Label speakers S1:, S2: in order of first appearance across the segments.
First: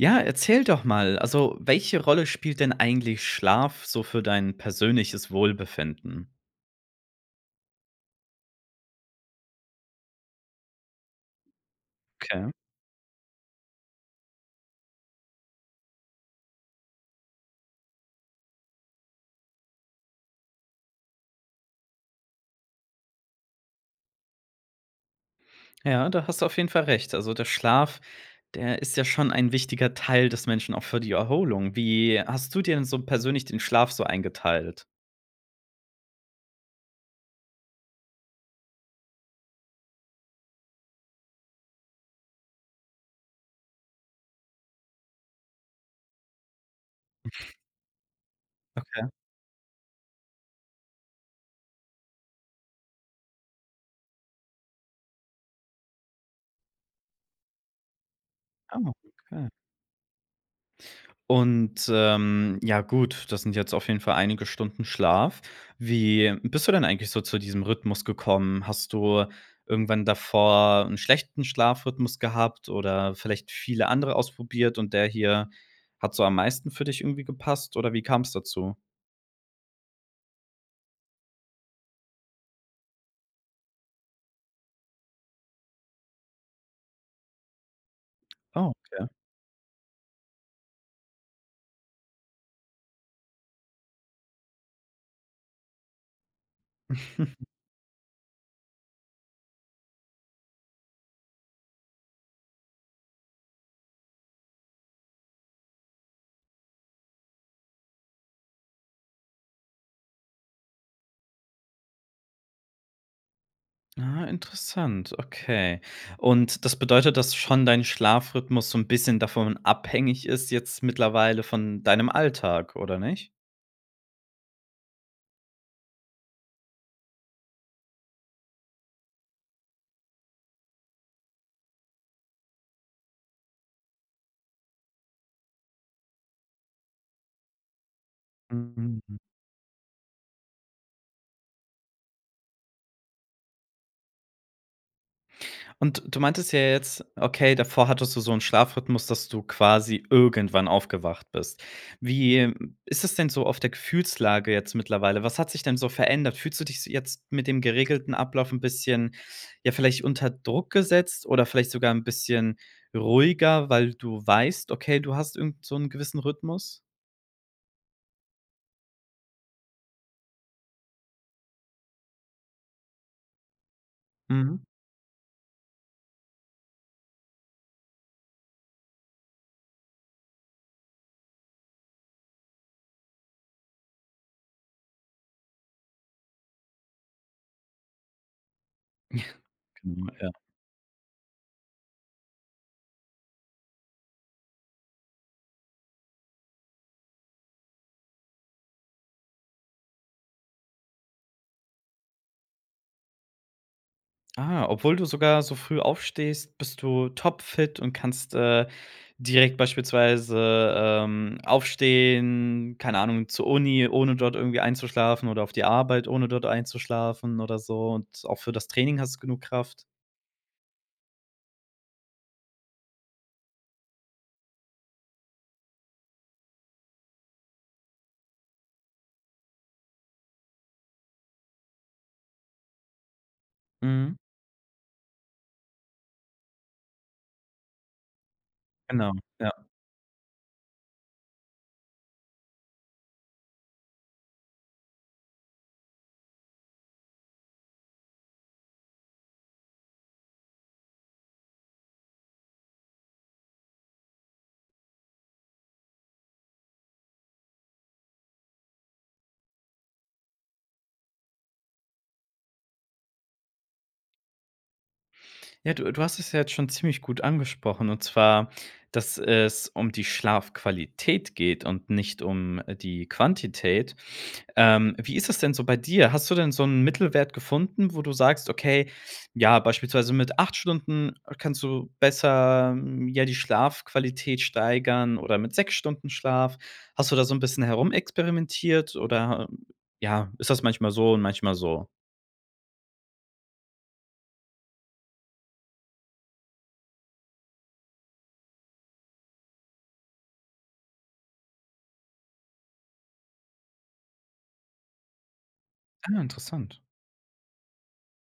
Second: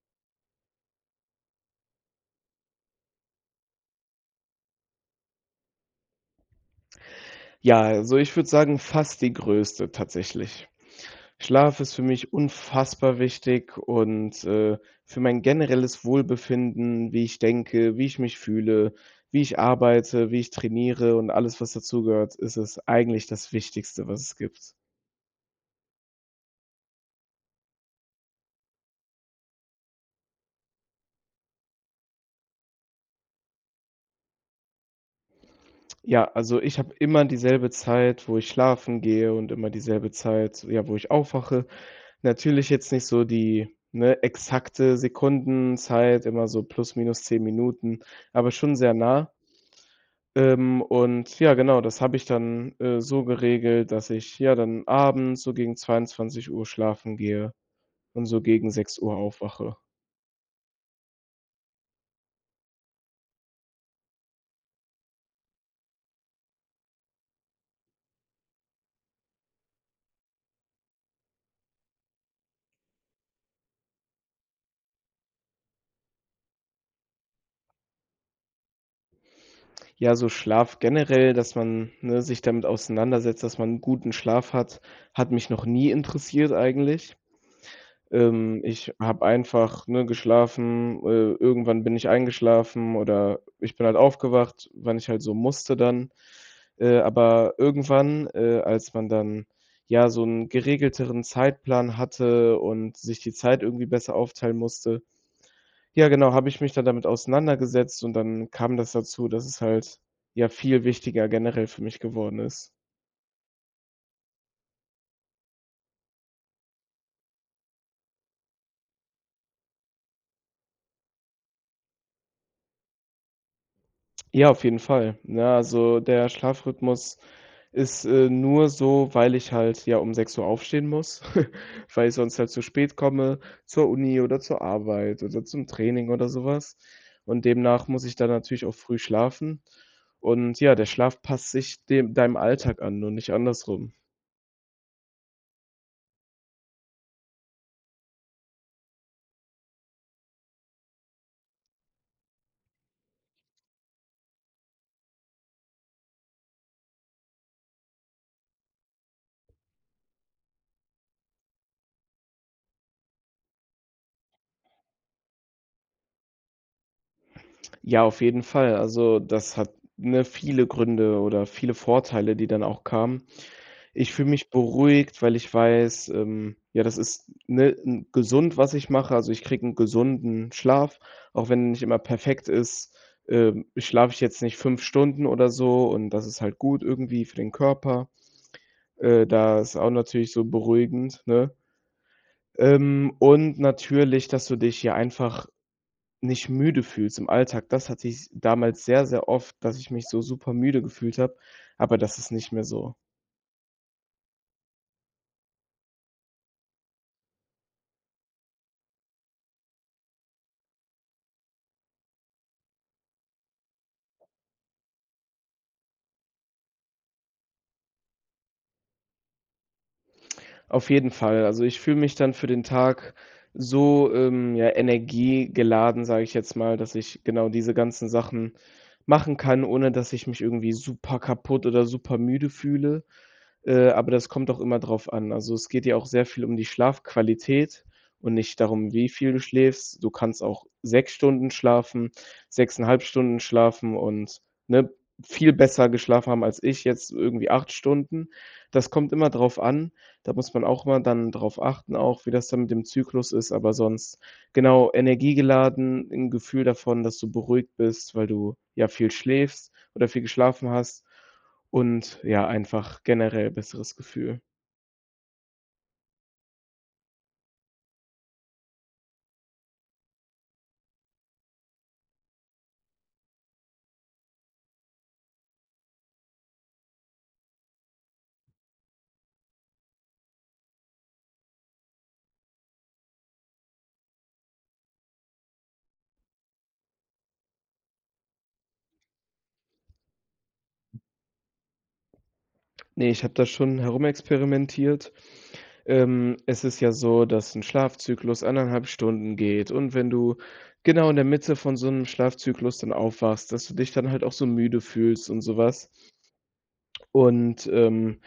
S1: Ja, erzähl doch mal, also, welche Rolle spielt denn eigentlich Schlaf so für dein persönliches Wohlbefinden?
S2: Ja, also, ich würde sagen fast die Größte tatsächlich. Schlaf ist für mich
S1: Okay.
S2: unfassbar wichtig und, äh, für mein generelles Wohlbefinden, wie ich denke, wie ich mich fühle, wie ich arbeite, wie ich trainiere und alles, was dazu gehört, ist es eigentlich das Wichtigste, was es gibt.
S1: Ja, da hast du auf jeden Fall recht. Also, der Schlaf, der ist ja schon ein wichtiger Teil des Menschen auch für die Erholung. Wie hast du dir denn so persönlich den Schlaf so eingeteilt?
S2: Ja, also, ich habe immer dieselbe Zeit, wo ich schlafen gehe und immer dieselbe Zeit, ja, wo ich aufwache. Natürlich jetzt nicht so die, ne, exakte Sekundenzeit, immer so plus minus 10 Minuten, aber schon sehr
S1: Okay.
S2: nah. Ähm, und ja, genau, das habe ich dann, äh, so geregelt, dass ich, ja, dann abends so gegen 22:00 schlafen gehe und so gegen
S1: Ah,
S2: 6:00
S1: okay.
S2: aufwache.
S1: Und, ähm, ja, gut, das sind jetzt auf jeden Fall einige Stunden Schlaf. Wie bist du denn eigentlich so zu diesem Rhythmus gekommen? Hast du irgendwann davor 'n schlechten Schlafrhythmus gehabt oder vielleicht viele andere ausprobiert, und der hier hat so am meisten für dich irgendwie gepasst, oder wie kam's dazu?
S2: Ja, also, Schlaf generell, dass man, ne, sich damit auseinandersetzt, dass man 'n guten Schlaf hat, hat mich noch nie interessiert eigentlich. Ähm,
S1: Ah,
S2: ich
S1: okay.
S2: habe einfach, ne, geschlafen. Äh, irgendwann bin ich eingeschlafen, oder ich bin halt aufgewacht, wenn ich halt so musste dann. Äh, aber irgendwann, äh, als man dann, ja, so 'n geregelteren Zeitplan hatte und sich die Zeit irgendwie besser aufteilen musste, ja, genau, habe ich mich dann damit auseinandergesetzt und dann kam das dazu, dass es halt, ja, viel wichtiger generell für mich geworden ist.
S1: Ah, interessant, okay. Und das bedeutet, dass schon dein Schlafrhythmus so 'n bisschen davon abhängig ist jetzt mittlerweile von deinem Alltag, oder nicht?
S2: Ja, auf jeden Fall, ne, also, der Schlafrhythmus ist, äh, nur so, weil ich halt, ja, um 6:00 aufstehen muss, weil ich sonst halt zu spät komme zur Uni oder zur Arbeit oder zum Training oder so was, und demnach muss ich dann natürlich auch früh
S1: Mhm.
S2: schlafen. Und, ja, der Schlaf passt sich dem deinem Alltag an und nicht andersrum.
S1: Und du meintest ja jetzt, okay, davor hattest du so 'n Schlafrhythmus, dass du quasi irgendwann aufgewacht bist. Wie, ähm, ist es denn so auf der Gefühlslage jetzt mittlerweile? Was hat sich denn so verändert? Fühlst du dich se jetzt mit dem geregelten Ablauf 'n bisschen, ja, vielleicht unter Druck gesetzt oder vielleicht sogar 'n bisschen ruhiger, weil du weißt: „Okay, du hast irgend so 'n gewissen Rhythmus“?
S2: Ja, auf jeden Fall. Also, das hat, ne, viele Gründe oder viele Vorteile, die dann auch kamen. Ich fühle mich
S1: Mhm.
S2: beruhigt, weil ich weiß, ähm, ja, das ist, ne, 'n gesund, was ich mache, also, ich kriege 'n gesunden Schlaf, auch wenn nicht immer perfekt ist, ähm, schlafe ich jetzt nicht 5 Stunden oder so und das ist halt gut irgendwie für den Körper, äh, das ist auch
S1: Genau,
S2: natürlich
S1: ja.
S2: so beruhigend, ne? Ähm, und natürlich, dass du dich, ja, einfach nicht müde fühlst im Alltag, das hatte ich damals sehr, sehr oft, dass ich mich so super müde gefühlt habe, aber das ist nicht mehr so.
S1: Ah, obwohl du sogar so früh aufstehst, bist du topfit und kannst, äh, direkt beispielsweise, ähm, aufstehen, keine Ahnung, zur Uni, ohne dort irgendwie einzuschlafen oder auf die Arbeit, ohne dort einzuschlafen oder so und auch für das Training hast du genug Kraft?
S2: Auf jeden Fall. Also, ich fühle mich dann für den Tag so, ähm, ja, energiegeladen, sage ich jetzt mal, dass ich genau diese ganzen Sachen machen kann, ohne dass ich mich irgendwie super kaputt oder super müde fühle. Äh, aber
S1: Mhm.
S2: das kommt auch immer drauf an. Also, es geht ja auch sehr viel um die Schlafqualität und nicht darum, wie
S1: Genau,
S2: viel du
S1: ja.
S2: schläfst. Du kannst auch 6 Stunden schlafen, 6,5 Stunden schlafen und, ne, viel besser geschlafen haben, als ich jetzt irgendwie 8 Stunden. Das kommt immer drauf an. Da muss man auch mal dann drauf achten auch, wie das dann mit dem Zyklus ist, aber sonst genau, energiegeladen, 'n Gefühl davon, dass du beruhigt bist, weil du, ja, viel schläfst oder viel geschlafen hast und, ja, einfach generell besseres Gefühl.
S1: Ja, du du hast es ja jetzt schon ziemlich gut angesprochen und zwar, dass es um die Schlafqualität geht und nicht um die Quantität. Ähm, wie ist es denn so bei dir? Hast du denn so 'n Mittelwert gefunden, wo du sagst, okay, ja, beispielsweise mit 8 Stunden kannst du besser, hm, ja, die Schlafqualität steigern oder mit 6 Stunden Schlaf? Hast du da so 'n bisschen herumexperimentiert, oder, äh, ja ist das manchmal so und manchmal so?
S2: Ne, ich habe das schon herumexperimentiert. Ähm, es ist ja so, dass 'n Schlafzyklus 1,5 Stunden geht und wenn du genau in der Mitte von so 'nem Schlafzyklus dann aufwachst, dass du dich dann halt auch so müde fühlst und sowas.
S1: Ah, interessant.
S2: Und, ähm,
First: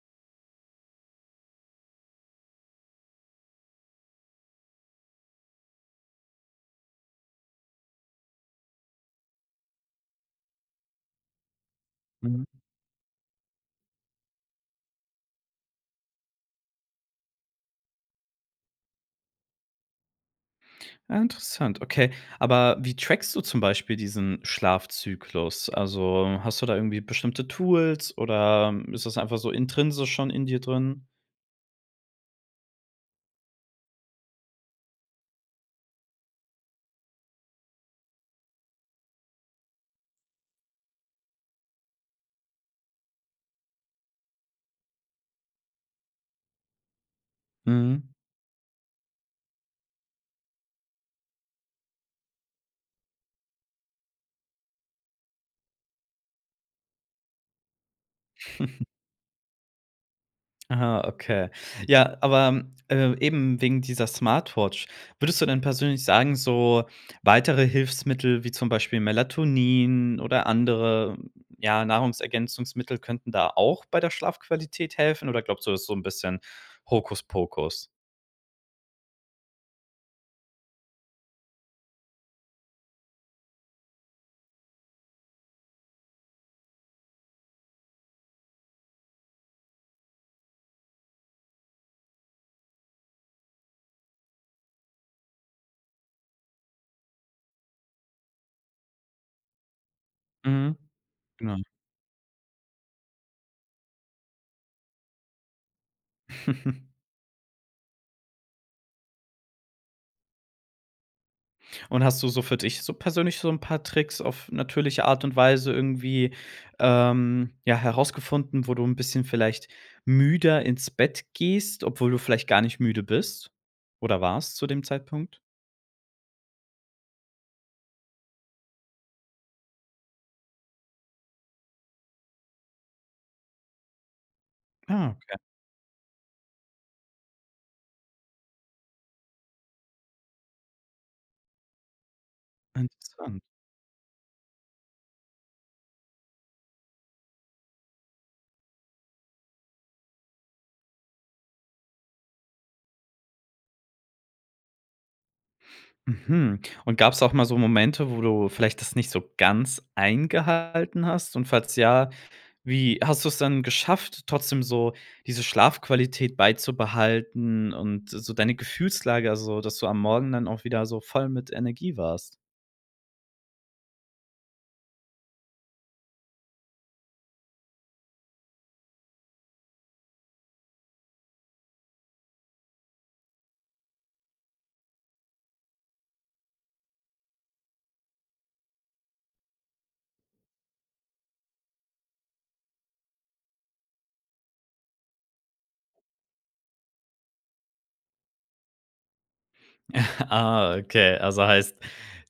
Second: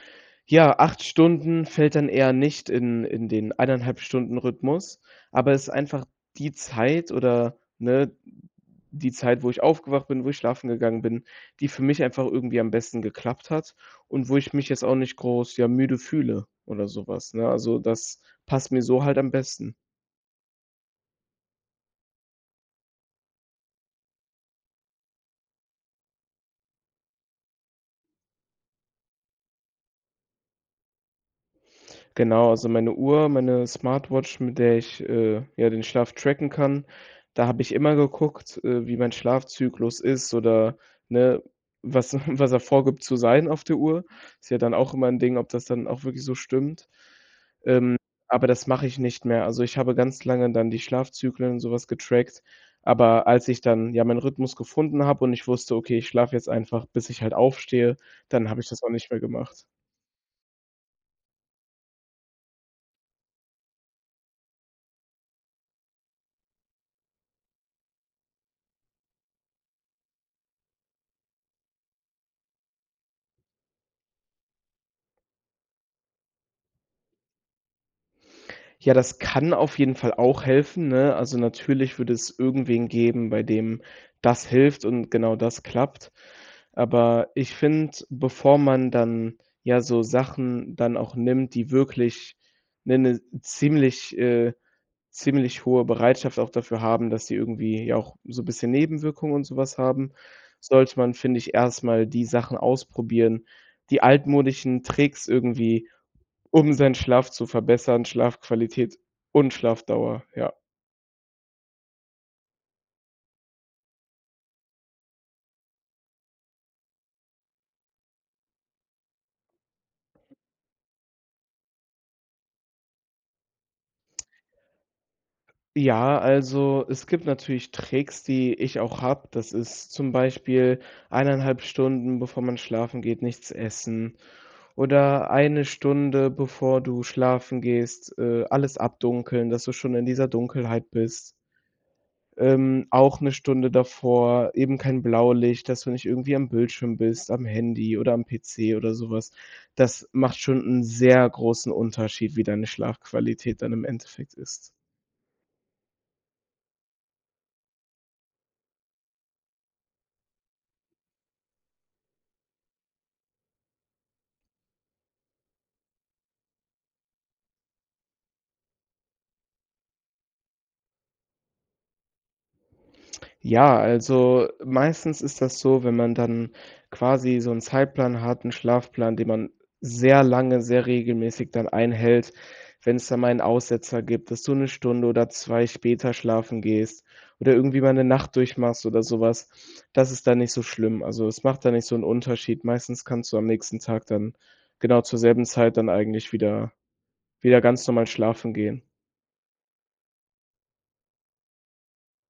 S2: ja, 8 Stunden fällt dann eher nicht in in den 1,5 Stunden Rhythmus, aber es ist einfach die Zeit, oder ne, die Zeit, wo ich aufgewacht bin, wo ich schlafen gegangen bin, die für mich einfach
S1: Mhm.
S2: irgendwie am besten geklappt hat und wo ich mich jetzt auch nicht groß, ja, müde fühle oder sowas, ne? Also, das passt mir so halt am besten.
S1: Ja, interessant, okay. Aber wie trackst du zum Beispiel diesen Schlafzyklus? Also, hast du da irgendwie bestimmte Tools, oder ist das einfach so intrinsisch schon in dir drin?
S2: Genau, also, meine Uhr, meine Smartwatch, mit der ich, äh, ja, den Schlaf tracken kann, da habe ich immer geguckt, äh, wie mein Schlafzyklus ist oder, ne, was was er vorgibt zu sein auf der Uhr. Ist ja dann auch immer 'n Ding, ob das dann auch wirklich so stimmt, ähm,
S1: Mhm.
S2: aber das mache ich nicht mehr. Also, ich habe ganz lange dann die Schlafzyklen und sowas getrackt, aber als ich dann ja meinen Rhythmus gefunden habe und ich wusste: „Okay, ich schlafe jetzt einfach, bis ich halt aufstehe“, dann habe ich das auch nicht mehr gemacht.
S1: Aha, okay. Ja, aber, äh, eben wegen dieser Smartwatch, würdest du denn persönlich sagen, so weitere Hilfsmittel, wie zum Beispiel Melatonin oder andere, ja, Nahrungsergänzungsmittel könnten da auch bei der Schlafqualität helfen, oder glaubst du, das so 'n bisschen Hokuspokus?
S2: Ja, das kann auf jeden Fall auch helfen, ne? Also, natürlich würde es irgendwen geben, bei dem das hilft und genau das klappt, aber ich finde, bevor man dann, ja, so Sachen dann auch nimmt, die wirklich 'ne 'ne ziemlich, äh ziemlich hohe Bereitschaft auch dafür haben, dass die irgendwie, ja, auch so 'n bisschen Nebenwirkungen und sowas haben,
S1: Mhm.
S2: sollte man, finde ich,
S1: Genau.
S2: erst mal die Sachen ausprobieren, die altmodischen Tricks irgendwie, um seinen Schlaf zu verbessern, Schlafqualität und Schlafdauer, ja.
S1: Und hast du so für dich so persönlich so 'n paar Tricks auf natürliche Art und Weise irgendwie, ähm, ja, herausgefunden, wo du 'n bisschen vielleicht müder ins Bett gehst, obwohl du vielleicht gar nicht müde bist oder warst zu dem Zeitpunkt?
S2: Ja, also, es gibt natürlich Tricks, die ich auch habe. Das ist zum Beispiel 1,5 Stunden, bevor man schlafen geht, nichts essen
S1: Ah,
S2: oder
S1: okay.
S2: 1 Stunde, bevor du schlafen gehst, äh, alles abdunkeln, dass du schon in dieser Dunkelheit bist. Ähm, auch 'ne
S1: Interessant.
S2: Stunde davor eben kein Blaulicht, dass du nicht irgendwie am Bildschirm bist, am Handy oder am PC oder sowas. Das macht schon 'n sehr großen Unterschied, wie deine Schlafqualität dann im Endeffekt ist.
S1: Mhm, und gab's auch mal so Momente, wo du vielleicht das nicht so ganz eingehalten hast und falls ja, wie hast du es dann geschafft, trotzdem so diese Schlafqualität beizubehalten und so deine Gefühlslage also, dass du am Morgen dann auch wieder so voll mit Energie warst?
S2: Ja, also, meistens ist das so, wenn man dann quasi so 'n Zeitplan hat, 'n Schlafplan, den man sehr lange, sehr regelmäßig dann einhält, wenn's dann mal 'n Aussetzer gibt, dass du 'ne Stunde oder 2 später schlafen gehst oder irgendwie mal 'ne Nacht durchmachst oder sowas, das ist dann nicht so schlimm, also, es macht dann nicht so 'n Unterschied. Meistens kannst du am nächsten Tag dann genau zur selben Zeit dann eigentlich wieder wieder ganz normal schlafen gehen.
S1: Ah, okay. Also, heißt,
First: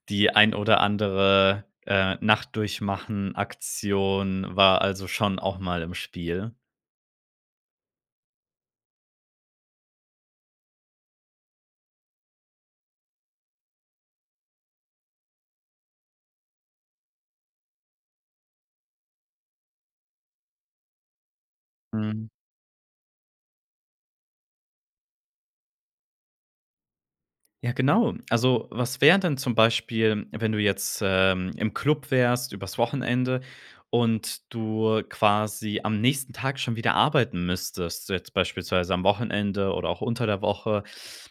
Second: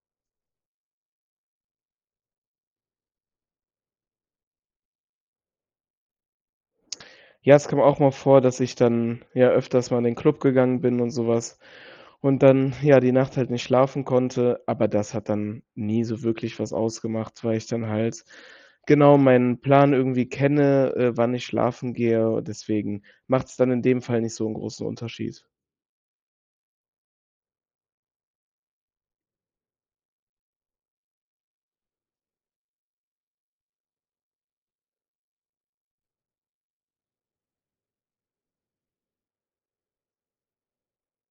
S1: die ein oder andere, äh, Nacht-Durchmachen-Aktion war also schon auch mal im Spiel?
S2: Ja, es kam auch mal vor, dass ich dann, ja, öfters mal in den Club gegangen bin und so was und dann, ja, die Nacht halt nicht schlafen konnte. Aber das hat dann nie so wirklich was ausgemacht, weil ich dann halt genau meinen Plan irgendwie kenne, äh, wann ich schlafen
S1: Mhm.
S2: gehe. Deswegen macht's dann in dem Fall nicht so 'n großen Unterschied.
S1: Ja, genau. Also, was wäre denn zum Beispiel, wenn du jetzt, ähm, im Club wärst übers Wochenende und du quasi am nächsten Tag schon wieder arbeiten müsstest, jetzt beispielsweise am Wochenende oder auch unter der Woche?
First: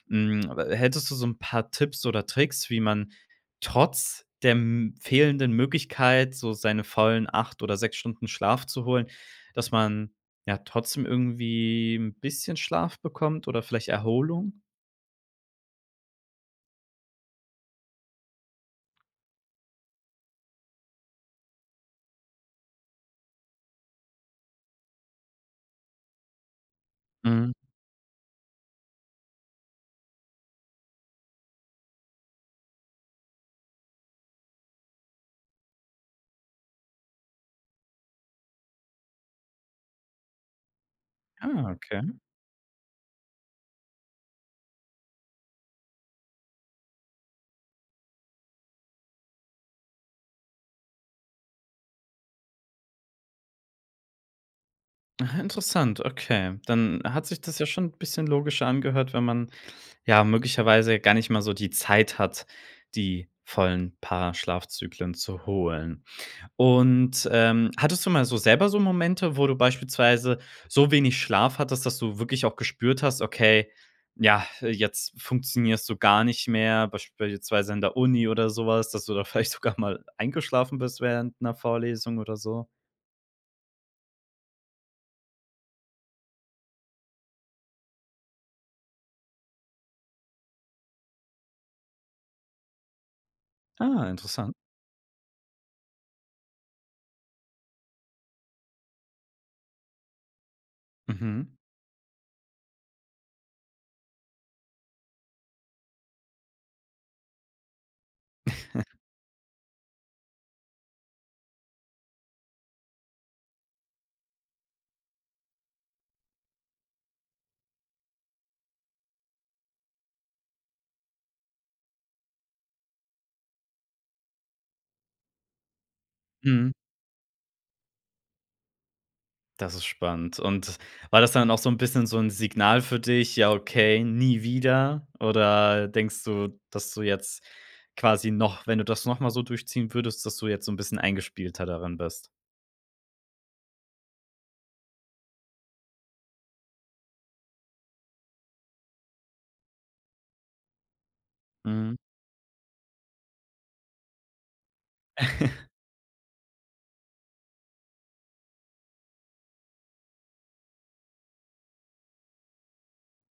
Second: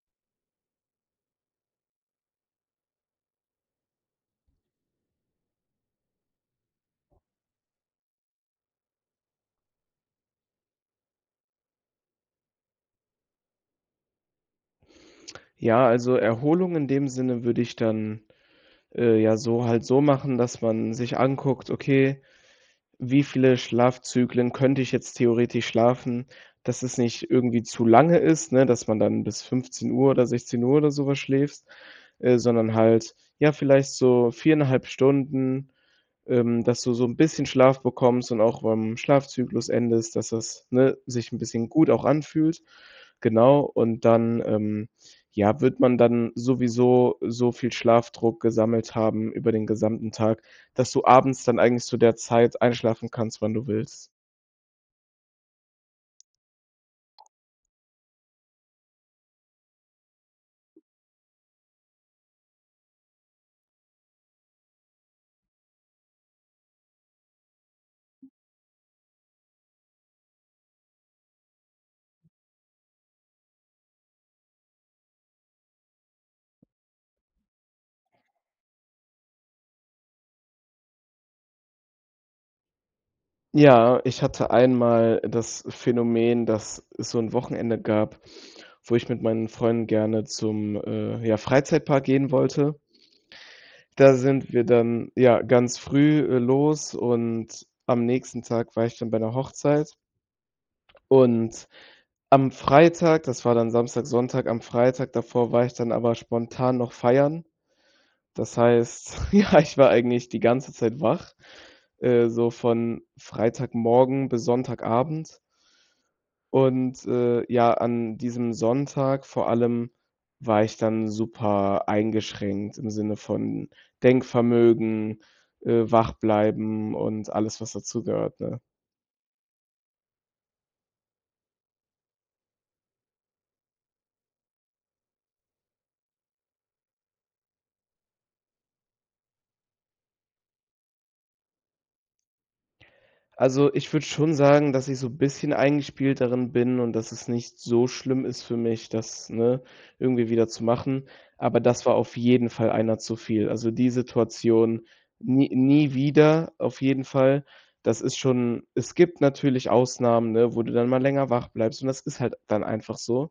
S1: Hm, a hättest du so 'n paar Tipps oder Tricks, wie man trotz der m fehlenden Möglichkeit, so seine vollen 8 oder 6 Stunden Schlaf zu holen, dass man, ja, trotzdem irgendwie 'n bisschen Schlaf bekommt oder vielleicht Erholung?
S2: Ja, also, Erholung in dem Sinne würde ich dann, äh, ja, so halt so machen, dass man sich anguckt: „Okay, wie viele Schlafzyklen könnte ich jetzt theoretisch schlafen, dass es nicht
S1: Mhm.
S2: irgendwie zu lange ist?“ Ne, dass man dann bis 15:00 oder 16:00 oder sowas schläfst, äh, sondern halt, ja, vielleicht so 4,5 Stunden, ähm, dass du so 'n bisschen Schlaf bekommst und auch beim Schlafzyklus endest, dass das, ne, sich 'n bisschen
S1: Ah,
S2: gut
S1: okay.
S2: auch anfühlt, genau. Und dann, ähm, ja, wird man dann sowieso so viel Schlafdruck gesammelt haben über den gesamten Tag, dass du abends dann eigentlich zu der Zeit einschlafen kannst, wann du willst.
S1: Ah, interessant. Okay, dann hat sich das ja schon 'n bisschen logischer angehört, wenn man, ja, möglicherweise ja gar nicht mal so die Zeit hat, die vollen paar Schlafzyklen zu holen. Und, ähm, hattest du mal so selber so Momente, wo du beispielsweise so wenig Schlaf hattest, dass du wirklich auch gespürt hast, okay, ja, jetzt funktionierst du gar nicht mehr? Beispielsweise in der Uni oder sowas, dass du da vielleicht sogar mal eingeschlafen bist während 'ner Vorlesung oder so?
S2: Ja, ich hatte einmal das Phänomen, dass es so 'n Wochenende gab, wo ich mit meinen Freunden gerne zum, äh, ja, Freizeitpark gehen wollte.
S1: Ah,
S2: Da sind
S1: interessant.
S2: wir dann, ja, ganz früh, äh, los und am nächsten Tag war ich dann bei 'ner Hochzeit.
S1: Mhm.
S2: Und am Freitag, das war dann Samstag, Sonntag am Freitag davor war ich dann aber spontan noch feiern. Das heißt, ja, ich war eigentlich die ganze Zeit wach, äh, so von Freitagmorgen bis Sonntagabend. Und, äh, ja, an diesem Sonntag vor allem war ich dann super eingeschränkt im Sinne von Denkvermögen, äh, wach
S1: Mhm.
S2: bleiben und alles, was dazu gehört, ne?
S1: Das ist spannend. Und war das dann auch so 'n bisschen so 'n Signal für dich: „Ja, okay, nie wieder“? Oder denkst du, dass du jetzt quasi noch wenn du das nochmal so durchziehen würdest, dass du jetzt so 'n bisschen eingespielter darin bist?
S2: Also, ich würde schon sagen, dass ich so bisschen eingespielt darin bin und dass es nicht so schlimm ist für mich, das, ne, irgendwie wieder zu machen, aber das
S1: Mhm.
S2: war auf jeden Fall einer zu viel. Also, die Situation n nie wieder, auf jeden Fall. Das ist schon Es gibt natürlich Ausnahmen, ne, wo du dann mal länger wach bleibst und das ist halt dann einfach so,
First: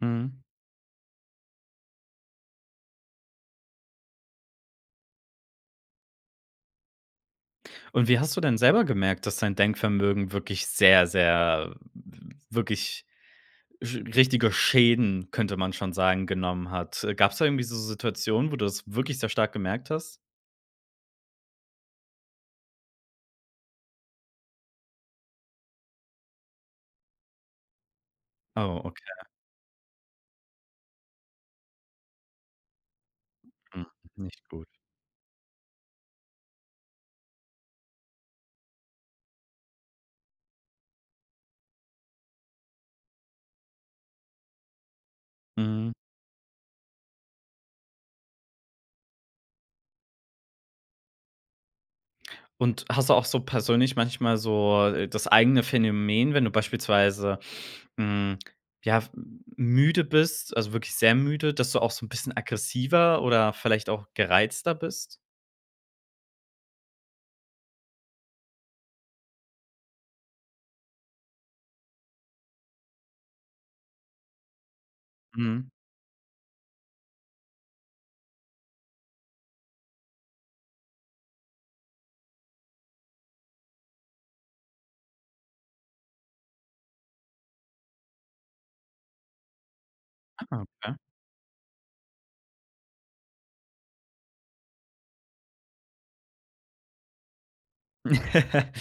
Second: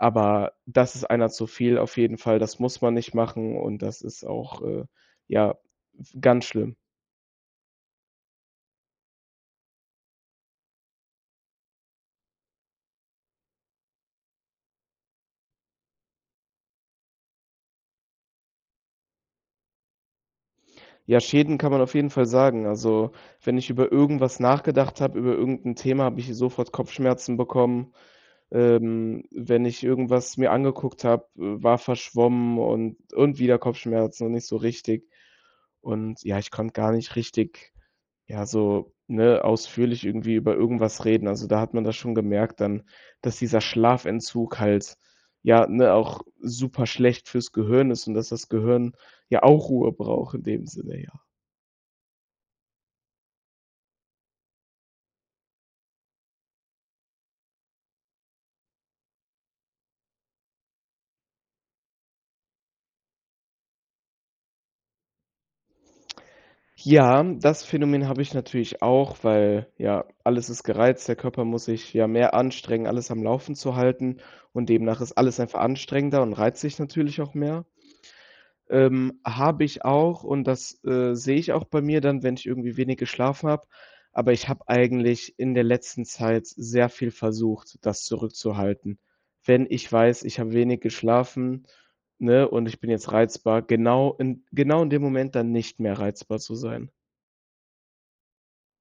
S1: Mhm.
S2: das ist einer zu viel, auf jeden Fall. Das muss man nicht machen und das ist auch, äh, ja, w ganz schlimm.
S1: Und wie hast du denn selber gemerkt, dass dein Denkvermögen wirklich sehr, sehr w wirklich Sch richtige Schäden, könnte man schon sagen, genommen hat? Äh, gab's da irgendwie so Situationen, wo du das wirklich sehr stark gemerkt hast?
S2: Ja, Schäden kann man auf jeden Fall sagen. Also, wenn ich über irgendwas nachgedacht habe, über irgend 'n Thema, habe ich sofort Kopfschmerzen bekommen.
S1: Oh,
S2: Ähm,
S1: okay.
S2: wenn ich irgendwas mir angeguckt habe, äh, war verschwommen und und wieder
S1: Hm,
S2: Kopfschmerzen und
S1: nicht
S2: nicht so
S1: gut.
S2: richtig Und, ja, ich konnte gar nicht richtig, ja, so, ne, ausführlich irgendwie über irgendwas reden. Also, da hat man das schon gemerkt dann, dass dieser Schlafentzug halt, ja,
S1: Mhm.
S2: ne, auch super schlecht fürs Gehirn ist und dass das Gehirn ja auch Ruhe braucht in dem Sinne, ja.
S1: Und hast du auch so persönlich manchmal so das eigene Phänomen, wenn du beispielsweise, hm, ja, f müde bist, also, wirklich sehr müde, dass du auch so 'n bisschen aggressiver oder vielleicht auch gereizter bist?
S2: Ja, das Phänomen habe ich natürlich auch, weil, ja, alles ist gereizt, der Körper muss sich ja mehr anstrengen, alles am Laufen zu halten und demnach ist alles einfach
S1: Mhm.
S2: anstrengender und reizt dich natürlich auch mehr. Ähm, habe ich auch und das, äh, sehe ich auch bei mir dann, wenn ich irgendwie wenig geschlafen habe, aber ich habe eigentlich in der letzten Zeit sehr viel versucht, das zurückzuhalten. Wenn ich weiß, ich habe
S1: Aha,
S2: wenig
S1: okay.
S2: geschlafen, ne, und ich bin jetzt reizbar, genau in genau in dem Moment, dann nicht mehr reizbar zu sein.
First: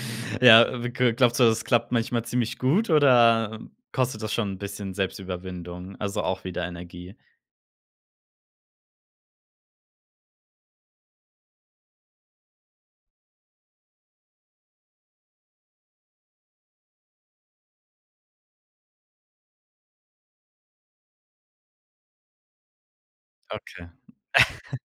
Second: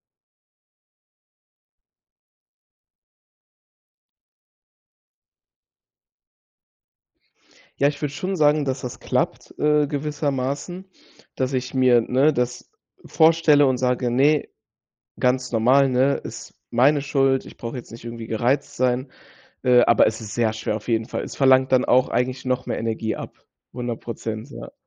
S1: Ja, äh, g glaubst du, das klappt manchmal ziemlich gut, oder kostet das schon 'n bisschen Selbstüberwindung, also, auch wieder Energie?
S2: Ja, ich würde schon sagen, dass das klappt, äh, gewissermaßen. Dass ich mir, ne, das vorstelle und sage: „Ne, ganz normal, ne, ist meine Schuld, ich brauche jetzt nicht irgendwie gereizt sein.“ Äh, aber es ist sehr schwer auf jeden Fall. Es verlangt dann auch eigentlich noch mehr Energie ab,
S1: Okay.
S2: 100 %, ja.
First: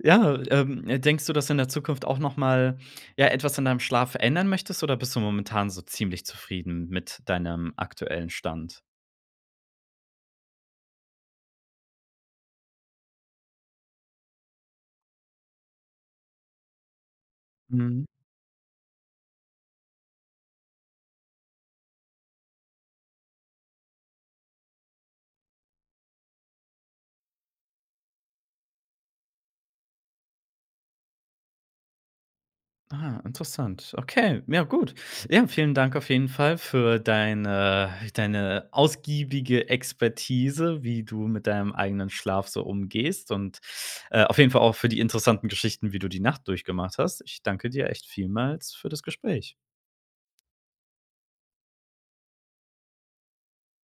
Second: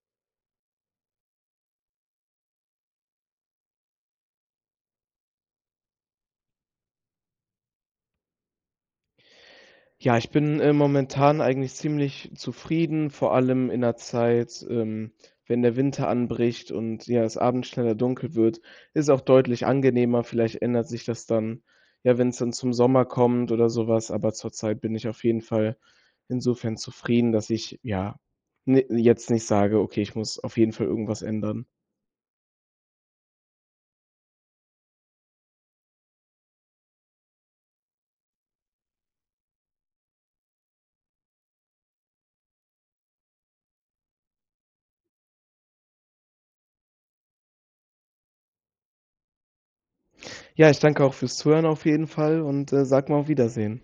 S1: Ja, ähm, denkst du, dass du in der Zukunft auch noch mal, ja, etwas an deinem Schlaf ändern möchtest, oder bist du momentan so ziemlich zufrieden mit deinem aktuellen Stand?
S2: Ja, ich bin, äh, momentan eigentlich ziemlich zufrieden. Vor allem in 'ner Zeit, ähm, wenn der Winter anbricht und, ja, es abends schneller
S1: Mhm.
S2: dunkel wird, ist auch deutlich angenehmer. Vielleicht ändert sich das dann, ja, wenn's dann zum Sommer kommt oder so was, aber zur Zeit bin ich auf jeden Fall insofern zufrieden, dass ich, ja, ne, jetzt nicht sage: „Okay, ich muss auf jeden Fall irgendwas ändern.“
S1: Ah, interessant. Okay, ja, gut. Ja, vielen Dank auf jeden Fall für deine deine ausgiebige Expertise, wie du mit deinem eigenen Schlaf so umgehst und, äh, auf jeden Fall auch für die interessanten Geschichten, wie du die Nacht durchgemacht hast. Ich danke dir echt vielmals für das Gespräch.
S2: Ja, ich danke auch fürs Zuhören auf jeden Fall und, äh, sage mal auf Wiedersehen.